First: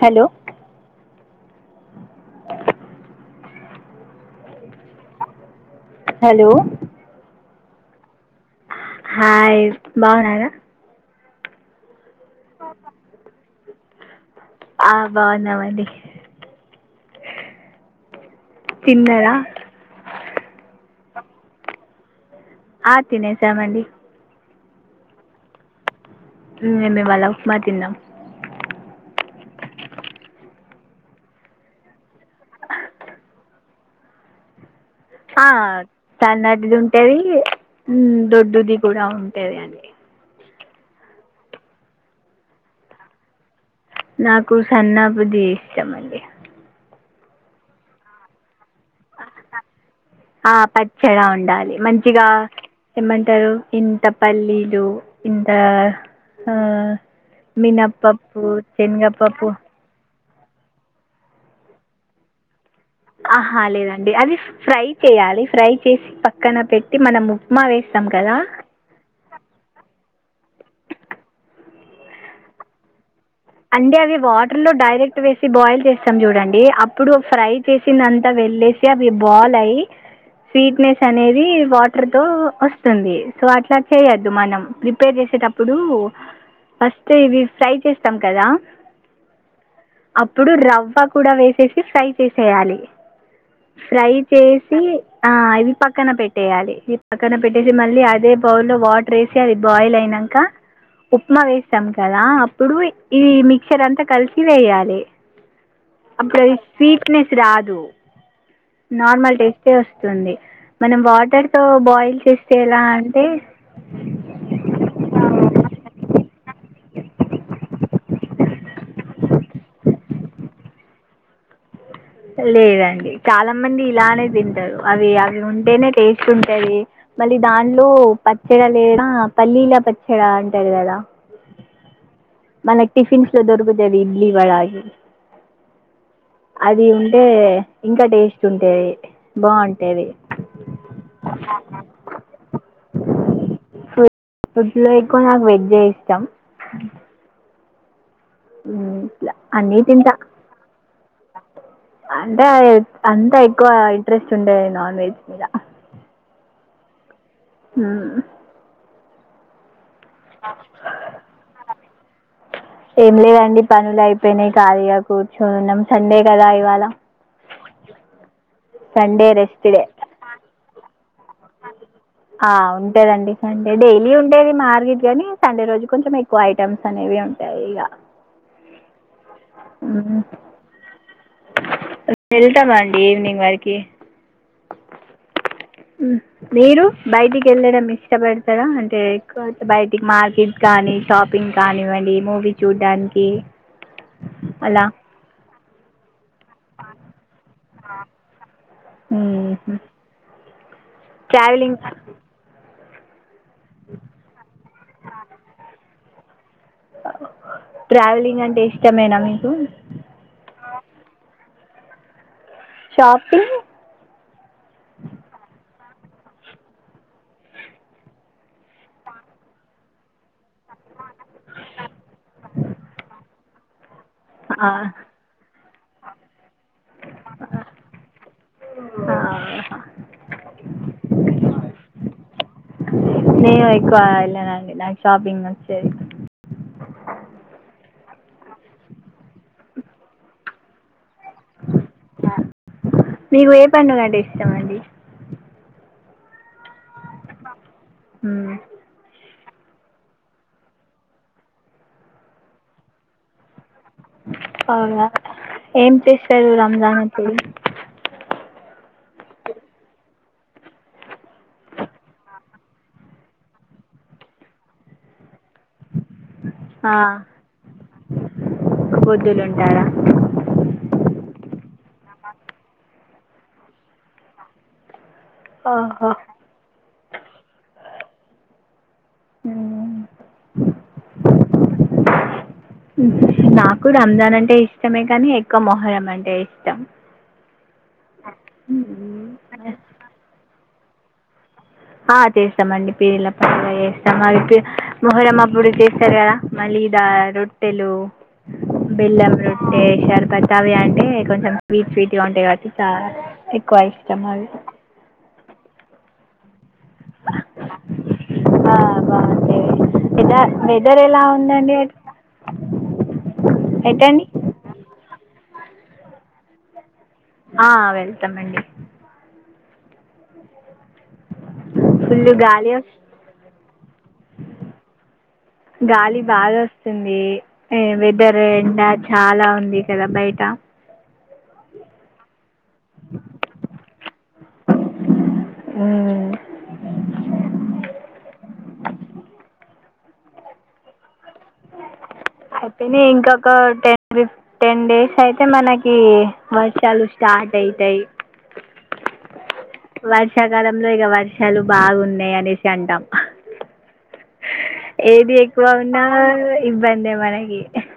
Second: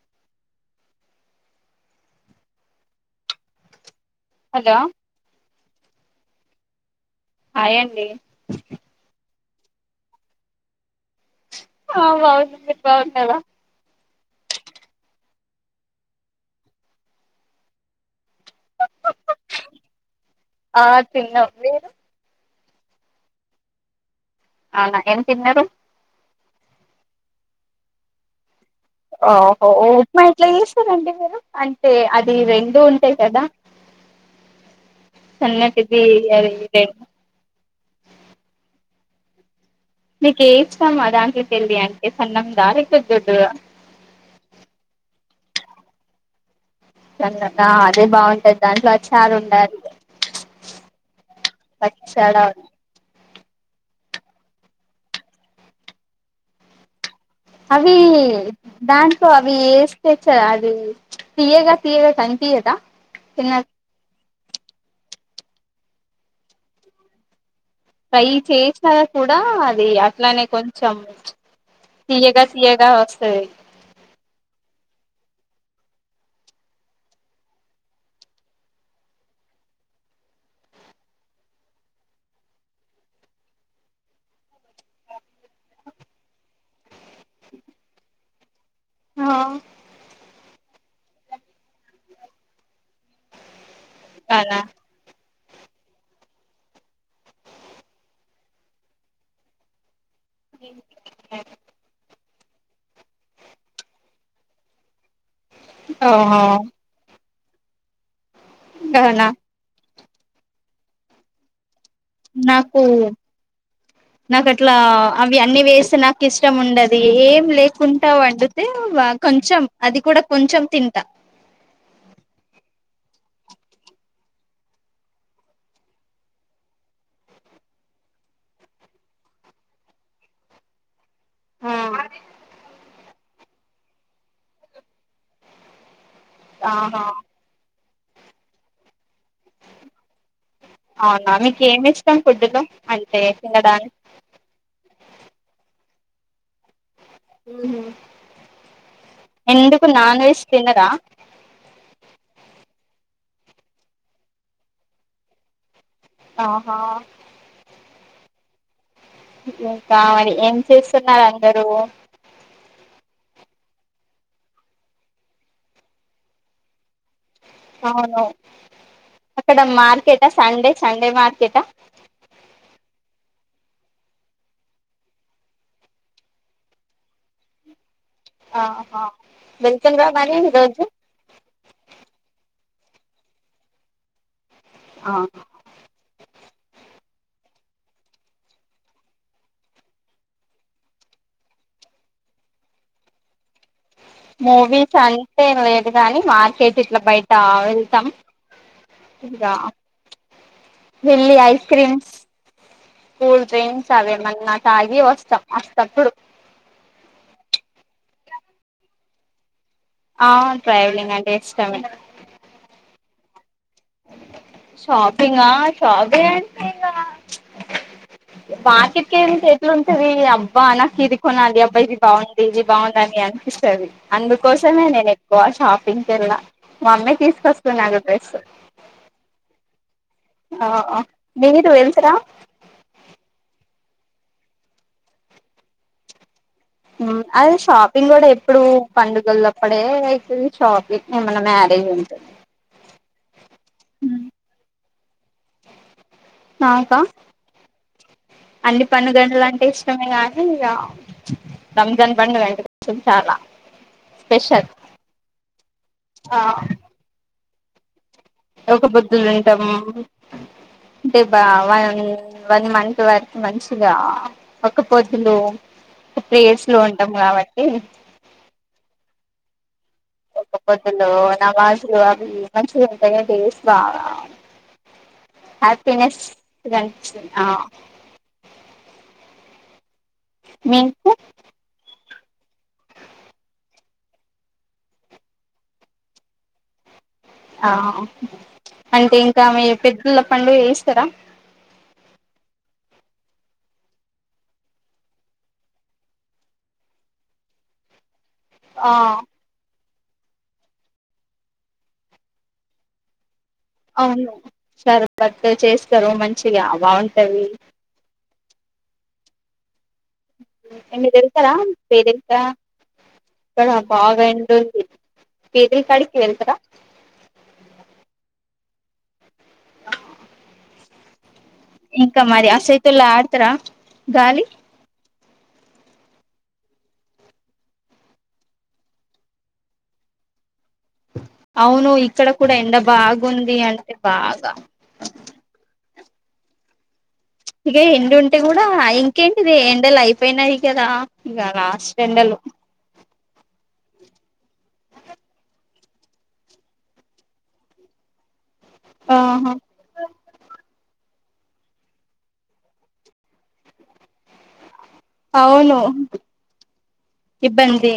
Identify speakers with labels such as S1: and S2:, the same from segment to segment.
S1: Hello
S2: hello
S1: hello
S2: hi అండి
S1: hi బావున్నారా
S2: ఆ బాగున్నా మీరు బాగున్నారా
S1: ఆ బాగున్నామండి తిన్నర
S2: ఆ తిన్నాం మీరు
S1: ఆ తినేసం మండి
S2: అవునా ఏం తిన్నరు
S1: మేము ఇవ్వాళ ఉప్మా తిన్నం
S2: ఓహోఓ ఉప్మా ఎట్లా చేస్తారండి మీరు అంటే అది రెండూ ఉంటాయి కదా
S1: ఆ
S2: సన్నటిది
S1: తల
S2: అది
S1: లాంటిది
S2: రెండు
S1: ఉంటది హ్మ్ దొడ్డుది కూడా ఉండేది అందుకే
S2: నీకే ఇష్టాం దాంట్లో తెలి అంటే సన్నం దారిపోదుదు
S1: నాకు సన్నాబుది ఇష్ట మండి
S2: దానికి కన్నా అదే బాగుంటది దాంట్లో అచ్చారు ఉండాలి
S1: ఆ పచ్చడా ఉండాలి. మంచిగా
S2: పచ్చడా ఉండాలి.
S1: ఏమ్ అంటారు ఇంత పల్లీలు ఇంత ఆ
S2: అవి
S1: మినప్పప్పు
S2: దాంట్లో
S1: శనగపప్పు
S2: అవి ఏస్తే అది తీయ్యగా తీయ్యగా కనిపియదా చిన్న
S1: ఆహా లేదండి అది ఫ్రై చేయాలి ఫ్రై చేసి పక్కన పెట్టి మనము
S2: ప్రై చేేసినా కూడా అది అట్లానే కొంచం తియ్యగా తీయ్యగా వస్
S1: అంటే అవి వాటర్ లో డైరెక్ట్. పట్ట వేసి బాయిల్ చేస్తాం చూడండి. అప్పుడు ఫ్రై చేసింది అంతా వెళ్ళేసి అవి బాయిల్ అయ్యి స్వీట్నెస్ అనేది వాటర్తో వస్తుంది. సో అట్లా చేయొద్దు మనం ప్రిపేర్ చేసేటప్పుడు ఫస్ట్. చేస్తే ఇది ఫ్రై చేస్ కదా!
S2: ఆ
S1: ఇప్పుడు రవ్వ కూడా వేసేసి ఫ్రై చేసేయాలి. ఫ్రై
S2: అలా
S1: చేసి. ఆ ఇది పక్కన పెట్టేయాలి. ఈ పక్కన పెట్టేసి మళ్ళీ అదే బౌల్లో వాటర్ యేసి అది బాయిల్ అయిన్నాక. ఇంకా ఉప్మా వేసామ్ కదా అప్పుడు. ఇప్పుడు ఇది మిక్చర్ అంతా కలిసి వేయాలి.
S2: ఓహో
S1: అప్పుడది స్వీట్నెస్. రాదు.
S2: అవునా
S1: నార్మల్ టేస్టే వ అండి. మనం వాటర్ తో
S2: నాకు నాకు అట్లా అవి అన్నీ వేసి నాకి ఇష్టం ఉ ఉండది ఏం లేకుంటా వండు. తే కొంచెం అది కూడా కొంచెం తింటా
S1: లేదండి. చాలా మంది ఇలానే తింటారు. అవి అవి ఉంటేనే టేస్ట్ ఉంటది. మళ్ళీ దాంట్లో పచ్చడి లేదా పల్లీల పచ్చడి అంటారు కదా. మన టిఫిన్. చ దర్గగది ఇడ్లీ వడాయి.
S2: ఆహా
S1: తింటే ఇంకా టేస్ట్ ఉంటది. బావుంటది.
S2: అవునా మీకు ఏమి ఇష్టం ఫుడ్ లో అంటే తినడానికి
S1: ఫుడ్లో ఎక్కువ నాకు వెజ్ తం
S2: మ్మ్
S1: ఇట్లా అన్నీ తింటా
S2: వెజ్ తినరా
S1: అంటే అంత ఎక్కువ ఇంట్రెస్ట్ ఉండదు నాన్ వెజ్ మీద
S2: ఆహ
S1: మ్మ్
S2: రిప్లైయ్ బాడిగ ఎంత ఇస్తున్నారండి మివు
S1: ఏం లేదండి పన్లు అయిపోయినాయ్ ఖాళీగా కూర్చొన్నాం సండే కదా ఇవాళ
S2: నాదె
S1: సండే
S2: అక్కడ
S1: రెస్ట్ డే
S2: మార్కెట్ట సండే సండే మార్కెటా
S1: ఆ ఉంటేదండి సండే డైలీ ఉంటేది మార్కెట్ గాని సండే రోజు కొంచెం ఎక్కువ ఐటెమ్స్ అనేవి ఉంటాయి ఇగ
S2: ఆహ ఆ బెల్చందరావు మారిదచ్చు
S1: వెళ్తామ్ అండి ఈవినింగ్ వరకి
S2: ఆ
S1: మీరు బయటికి వెళ్ళడం ఇష్టపడతారా అంటే ఎక్కువ బయటికి మార్కెట్ కానీ షాపింగ్ కానివ్వండి మూవీ చూడ్డానికి అలా
S2: మూవీస్ అంటే లేదు గానీ మార్కెట్ ఇట్లా బయట వెళ్తాం ఇక
S1: మ్మ్ హు
S2: వెళ్ళి ఐస్ క్రీమ్స్ కూల్ డ్రింక్స్ అవేమన్నా తాగి వస్తాం వస్తాం
S1: ట్రావెలింగ్ అంటే ఇష్టమేనా మీకు
S2: ఆ ట్రావెలింగ్ అంటే ఇష్టమే
S1: షాపింగ్
S2: షాపింగ్ ఆ షాపింగ్ అంటే ఇగా బార్కెట్కి ఎట్లు ఉంటంది అబ్బా నాకు ఇది కొనాలి అబ్బా ఇది బాగుంది ఇది బాగుంది అని అనిపిస్తది
S1: ఆ,
S2: అందుకోసమే నేను ఎక్కువ షాప్ పిన్ కేరళ మమ్మీ తీసుకొస్తున్నారు డ్రెస్సు
S1: ఆ హా
S2: ఆ మీరు ఎల్తరా
S1: నేను ఎక్కువ ఎళ్ళనండి నాకు షాపింగ్ నచ్చది
S2: మ్మ్ అది షాపింగ్ కూడ ఎప్పుడు పండుగుల అప్పుడే అయితది షాపింగ్ ఏమన్నా మ్యారేజ్ ఉంటే
S1: మీకు ఏ పండుగంటే ఇష్టం అండి
S2: నాకా
S1: ఉమ్,
S2: అన్ని పండుగలం టే ఇష్టమే గానీ ఇగ రంజాన్ పండుగ అంటే కొంచెం చాలా స్పెషల్
S1: అవునా ఏం
S2: ఆ
S1: చేస్తారు రంజాన్ కి
S2: ఒక్కపొద్దులు ఉంటం, అంటే బావన్ వన్ మంత్ వరకు మంచిగా ఒక్కపొద్దులు ప్రేయర్స్ లో ఉంటం
S1: ఆ,
S2: కాబట్టి
S1: ఎడా
S2: ఒక్కపొద్దులు నమాజులు అవి మంచిగా ఉంటాయి డేస్ బాగా
S1: ఆహా
S2: హ్యాపీనెస్ [unintelligible] ఆ
S1: హ్మ్ మ్మ్
S2: మీకు
S1: నాకు రంజాన్ అంటే ఇష్టమే కానీ, ఎక్కువ మొహరం అంటే ఇష్టం.
S2: ఆ అంటే ఇంకా మీ పెద్దుల పండుగ చేస్ తరా
S1: ఆ చేస్తామండి పీర్ల పండుగ చేస్తాం. అవి మొహర్రం అప్పుడు చేస్తరు కదా మలీదా, రొట్టెలు
S2: ఆ
S1: బెల్లం రొట్టె షార్ పత్తావి అంటే కొంచెం స్వీట్ స్వీట్ గా ఉంటాయి కాబట్టి చా ఎక్కువ ఇష్టం అవి
S2: చేస్తరు మంచిగా బాగుంటవి
S1: వాందే
S2: [unintelligible] ఇక్కడ బాగ
S1: ఎటండి
S2: ఎండ ఉంది కేదరి కాడికి వెళ్తర
S1: ఆ వెళ్తం అండి
S2: [unintelligible] ఇంక
S1: ఫుల్
S2: మరి
S1: గాలి వస్తుంది.
S2: అసైతుల్ల ఆడతార గాలి
S1: గాలి బాగా వస్తుంది వెదర్ ఎండ చాలా ఉంది కదా బయట
S2: అవును ఇక్కడ కూడ ఎండ బాగుంది అంటే బాగ
S1: హ్మ్
S2: ఇదే ఎండుంటే కూడా ఇంకేంటిది ఎండలు అయిపోయినాయి కదా ఇంగ లాస్ట్ ఎండలు
S1: ఒక టెన్ ఫిఫ్ టెన్ డేస్ అయితే మనకీ వర్షాలు స్టార్ట్ అయితయి
S2: ఆ హా
S1: వర్షాకాలం ఇందులో ఇక వర్షాలు బాగున్నాయి అనేసి అంటాం ఏది ఎక్కువ
S2: అవును
S1: ఉన్నా ఇబ్బందె మనకి
S2: ఇబ్బంది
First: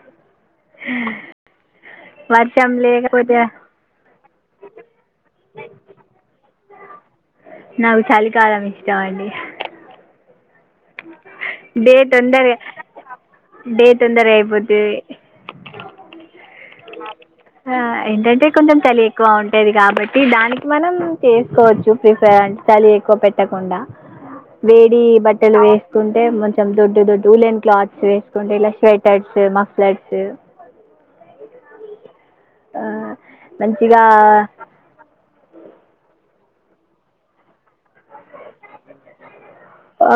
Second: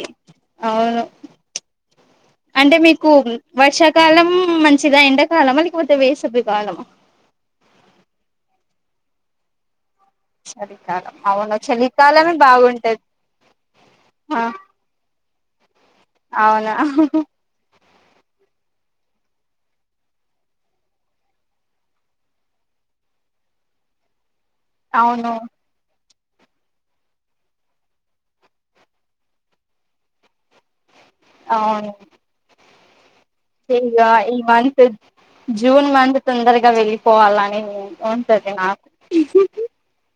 S2: అవును
S1: వర్షం
S2: అంటే మీకు
S1: లేకపోతే
S2: వర్షాకాలం మ్ మంచిగా ఎండాకాలమని కొద్ది వేసపే
S1: నావు చలికాలం ఇది చాన్ని
S2: చలికాలం అవును చలికాలమే
S1: తొందరగా
S2: బాగుంటది
S1: డే తొందరగా
S2: ఆ
S1: అయిపోతుంది
S2: అవునా హా హా
S1: ఆ, ఏంటంటే కొంచెం చలి ఎక్కువ ఉంటది కాబట్టి దానికి మనం చేసుకోవచ్చు ప్రిఫర్ చలి ఎక్కువ పెట్టకుండా వేడి
S2: అవును
S1: బట్టలు వే ఉంటే కొంచెం దొడ్డు దొడ్డు ఉలిన్ క్లాత్స్ వేసుకుంటే ఇలా స్వెటర్స్ మఫ్లర్స్
S2: అవును
S1: ఆ
S2: ఇంగ ఈ మంత్ జూన్ మంత్ తొందరగా వెళ్ళిపోవాలని ఉంటుది నాకు
S1: ఆ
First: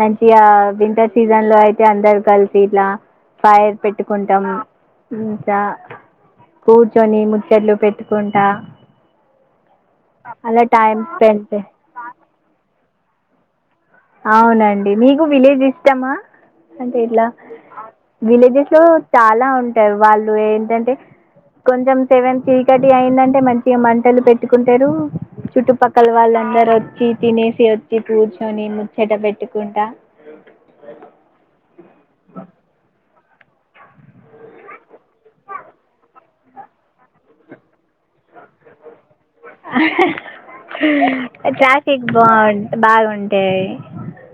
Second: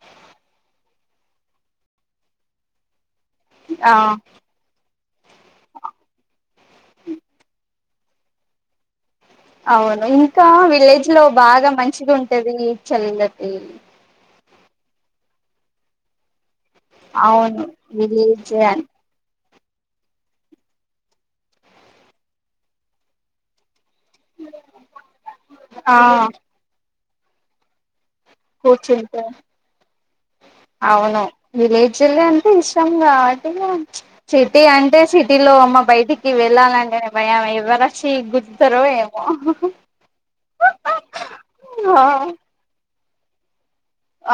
S1: మంచిగా వింటర్ సీజన్ లో అయితే అందరు కలిసి ఇట్లా ఫైర్
S2: ఆ
S1: పెట్టుకుంటాము ఇకా కూర్చొని ముచ్చట్లు పెట్టుకుంటా
S2: అవును ఇంకా
S1: అలా టైం
S2: విలేజ్ లో
S1: స్పెండ్ చే
S2: బాగా మంచిది ఉంటది చలే గట్టి
S1: అవునండి మీకు విలేజ్ ఇష్టమా అంటే ఇట్లా
S2: అవును విలేజ్
S1: విలేజెస్ లో
S2: అని
S1: చాలా ఉంట వాళ్ళు ఏంటంటే కొంచెం సెవెన్ చీకటి అయిందంటే మంచిగా మ ట్టలు పెట్టుకుంటారు
S2: ఆ
S1: చుట్టుపక్కల వాళ్ళందరు వచ్చి తినేసి కూర్చొని
S2: కూర్చుంటే
S1: పెట్టుకుంటా
S2: అవును విలేజ్ లో అంటే ఇష్టం కాబట్టి సిటీ అంటే సిటీలో అమ్మ బయటికి వెళ్ళాలంటే భయం ఎవర శ గుజ తరమ
S1: అంటే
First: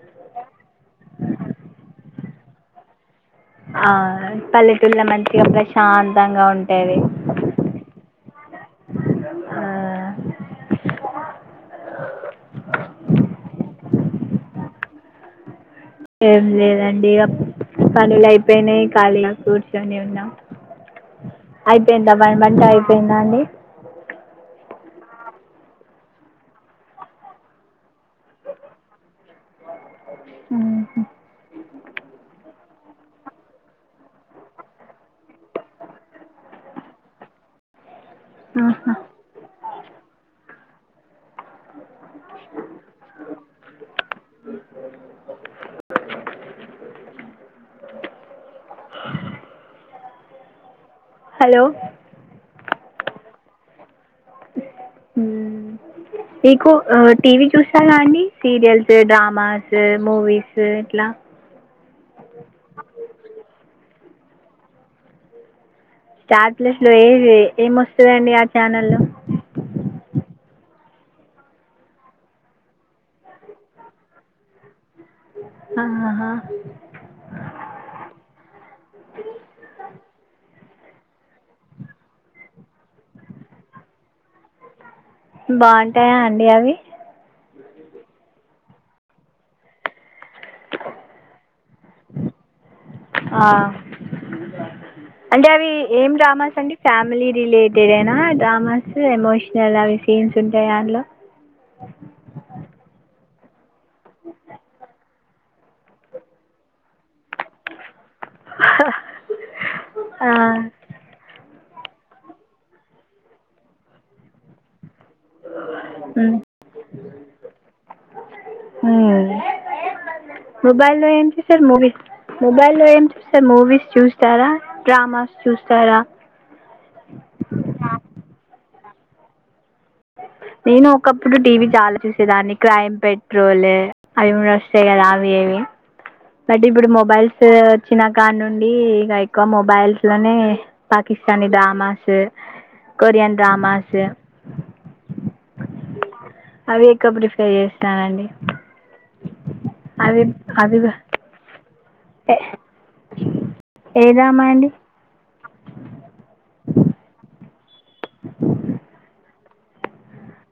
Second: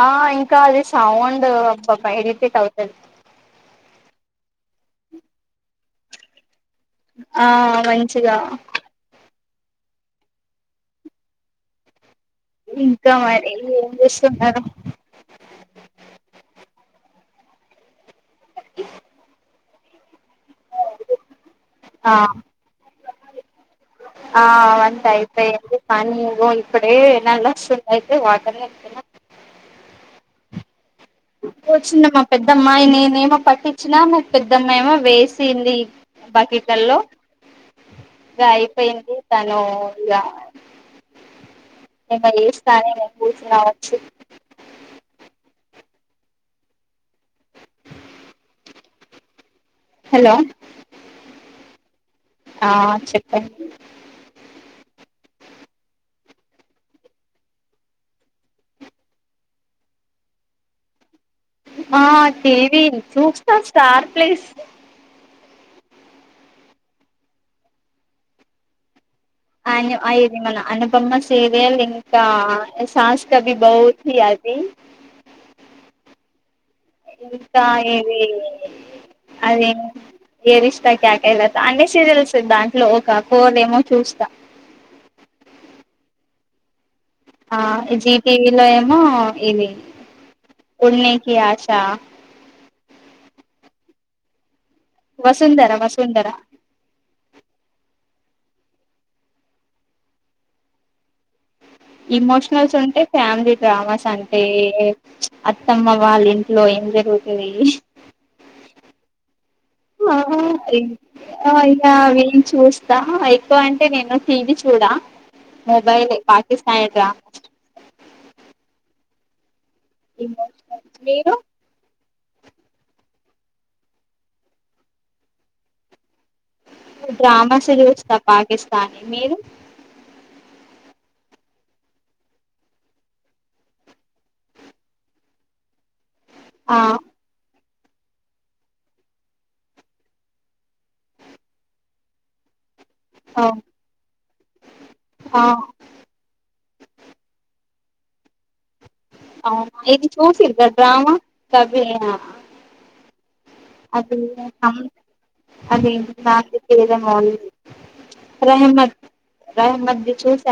S2: ఆ ఇంకా అది సౌండ్ పా ఎయిటీటీ థౌసండ్
S1: ఆ పల్లెటూళ్ల మంచిగా ప్రశాంతంగా ఉంటు
S2: ఆ మంచి ఇగా
S1: ఆ!
S2: ఇంకా మరి ఏం చేస్సున్నారు
S1: ఏం లేదండి అప్ పనులై పెనయ్ ఖాళీగ కూట్ చ్చని ఉన్నా అయితే ఎంత
S2: ఆ
S1: వన్ వంటయి పేందాండి
S2: ఆ వన్ టైపేయింది పని ఇగో ఇప్పుడే దాన్లోసునైతే వాటర్ నింపుతున
S1: ఊహు
S2: ద మై నేనేమో పట్టిచ్చినా మా పెద్దమ్మ ఏమో వేసింది బకిట్లల్లో గ
S1: ఆహా!
S2: అయిపేయింది తను ఇలా నిన్న చేస్తానే మేము కూర్చున్నా వచ్చు హలో
S1: హలో
S2: ఆ చెప్పండి
S1: మ్మ్ మీకు టీవీ చూస్తారా అండి సీరియల్స్, డ్రామాస్, మూవీస్ ఇట్లా,
S2: ఆ టీవి చూస్త తార్ ప్లెస్
S1: స్టార్ ప్లస్ లో ఏవి ఏమొస్తదండి ఆ ఛానల్లో
S2: అన్ అ ఇది మన అనుబమ్మ సీరియల్ ఇంకా శాస్త్రభిభౌతి అది
S1: ఆ హ
S2: ఇంకా ఏది అది ఏది ఇస్తా కేయాకయస్తా అన్ని సీరియల్స్ దాంట్లో ఒక కోర ఏమో చూస్తా,
S1: బాగుంటాయా అండి అవి
S2: ఆ జీ టివీలో ఏమో ఇవి ఉన్నికి ఆశా
S1: నువూత్తవా అంటే అవి ఏం
S2: వసుంధర
S1: డ్రామాస్ అండి ఫ్యామిలీ రిలేటెడ్ ఏనా డ్రామాస్ ఎమోషనల్ అవి సీన్స్ ఉంటయా దాంట్లో
S2: ఇమోషనల్స్ ఉంటే ఫ్యామిలీ డ్రామాస్ అంటే ప్చ్ అత్తమ్మ వాళ్ళ ఇంట్లో ఏం జరుగుతది
S1: హ హ
S2: మహా యావేం చూస్తా ఎక్కువ అంటే నేను టీవీ చూడా మొబైల్
S1: ఉమ్.
S2: పాకిస్తాయి ట రా
S1: అ మొబైల్ లో ఏం చూసారు మూవీస్ మొబైల్ లో ఏం చూస్తారు మూవీస్ చూస్తారా డ్రామాస్ చూస్తారా
S2: కానీ మీరు
S1: నేను ఒకప్పుడు టీవీ చాలా చూసేదాన్ని క్రైమ్ పెట్రోల్ అవి కూడా వస్తాయి కదా అవి ఇవి బట్
S2: ఆ
S1: ఇప్పుడు మొబైల్సు వచ్చిన కాడ నుండి ఇక ఎక్కువ మొబైల్స్ లోనే పాకిస్తానీ డ్రామాసు కొరియన్ డ్రామాసు
S2: ఆ
S1: అవి ఎక్కువ ప్రిఫేర్ చేస్తానండి.
S2: అవును ఇది
S1: అవి
S2: చూసిర్రా
S1: అవి
S2: డ్రామా వే
S1: ఏ
S2: అది
S1: డ్రామా అండి
S2: [unintelligible] అది [unintelligible]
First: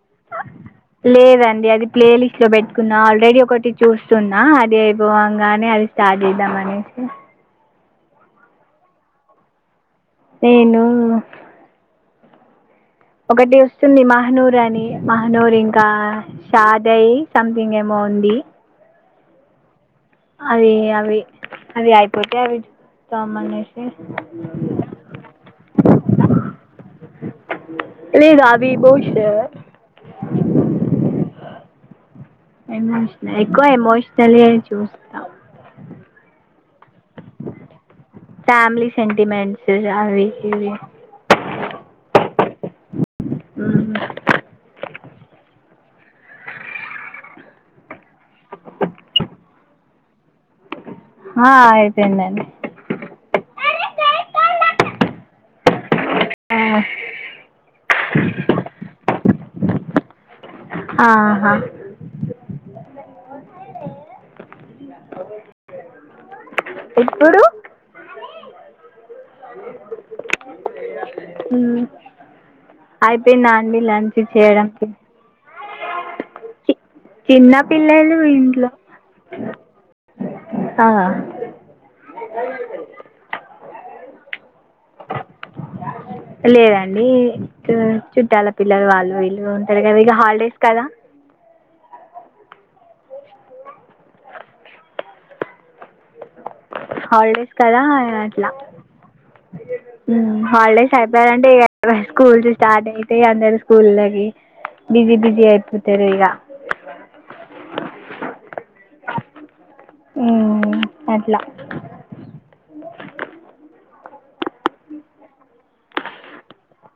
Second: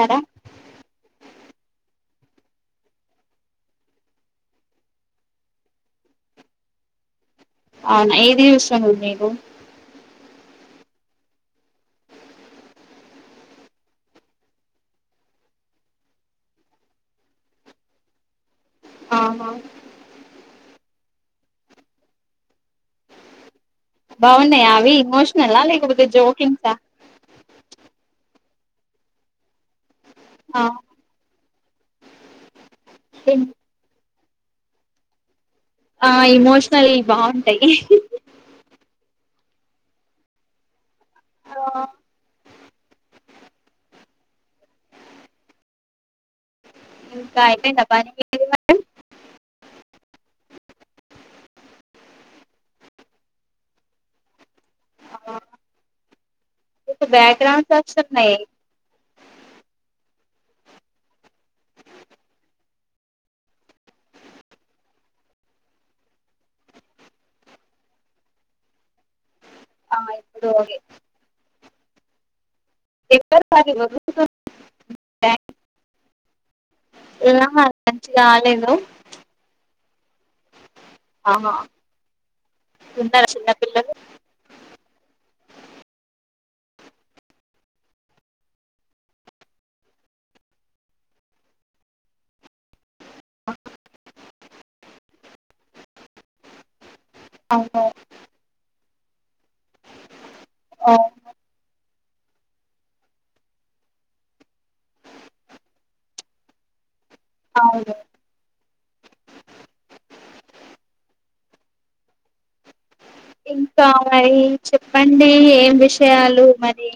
S1: లేదండి అది ప్లేలి దాంట్లో పెట్టుకున్న ఆల్రెడీ ఒకటి చూస్తున్నా అది అయిపోవంగానే అది స్టార్ట్ చేద్దాం అనేసి
S2: అవునా ఏది చూస్తుంరు మీరు
S1: నేను ఒకటి వస్తుంది మహనూర్ అని మహనూర్ ఇంకా షాదై సంథింగ్ ఏమో ఉంది
S2: ఆహా
S1: అవి అవి అవి అయిపోతే అవి చూస్తాం అనేసి
S2: బావున్నాయా అవి ఎమోషనలా లేకపోతే జోకింగ్సా
S1: విభూష
S2: ఆ
S1: ఏమోయ్ ఎక్కువ ఏమోయ్ తెలియచూస్త
S2: ఆ ఎమోషనల్వి బావుంటాయి
S1: ఫ్యామిలీ [unintelligible] ఊహూ
S2: ఇంక అయిపోయిందా పని
S1: ఆ అయిపోయిందండి
S2: [unintelligible] మీకు బ్యాక్ గ్రౌండ్స్ వస్తున్నాయి
S1: ఆహా ఇప్పుడు
S2: ఆ ఇప్పుడు ఓగే
S1: హ్మ్
S2: ఎవరు
S1: అయిపోయిందా
S2: అది
S1: అండి లంచ్ చేయడానికి చిన్న
S2: ఆహా లంచ్
S1: పిల్లలు ఇంట్లో
S2: కాలేదు
S1: ఆ
S2: ఆహా తున్నర చిన్న పిల్లలు
S1: లేదండి తు చుట్టాల పిల్లలు వాళ్ళు వీళ్ళు ఉంటరు కదా ఇగ హాల్డేస్ కదా హాల్డేస్ కదా
S2: అవును
S1: అట్లా మ్మ్ హాల్డేస్
S2: అవును
S1: ఐపోయాయంటే ఇగ స్కూల్సు స్టార్ట్ ఐతయిగ అందరి స్కూల్లకి బిజీ బిజీ అయిపోతరిగ
S2: అవును
S1: మ్మ్ అట్లా
S2: ఇంకా మరి చెప్పండి ఏం విషయాలు మరి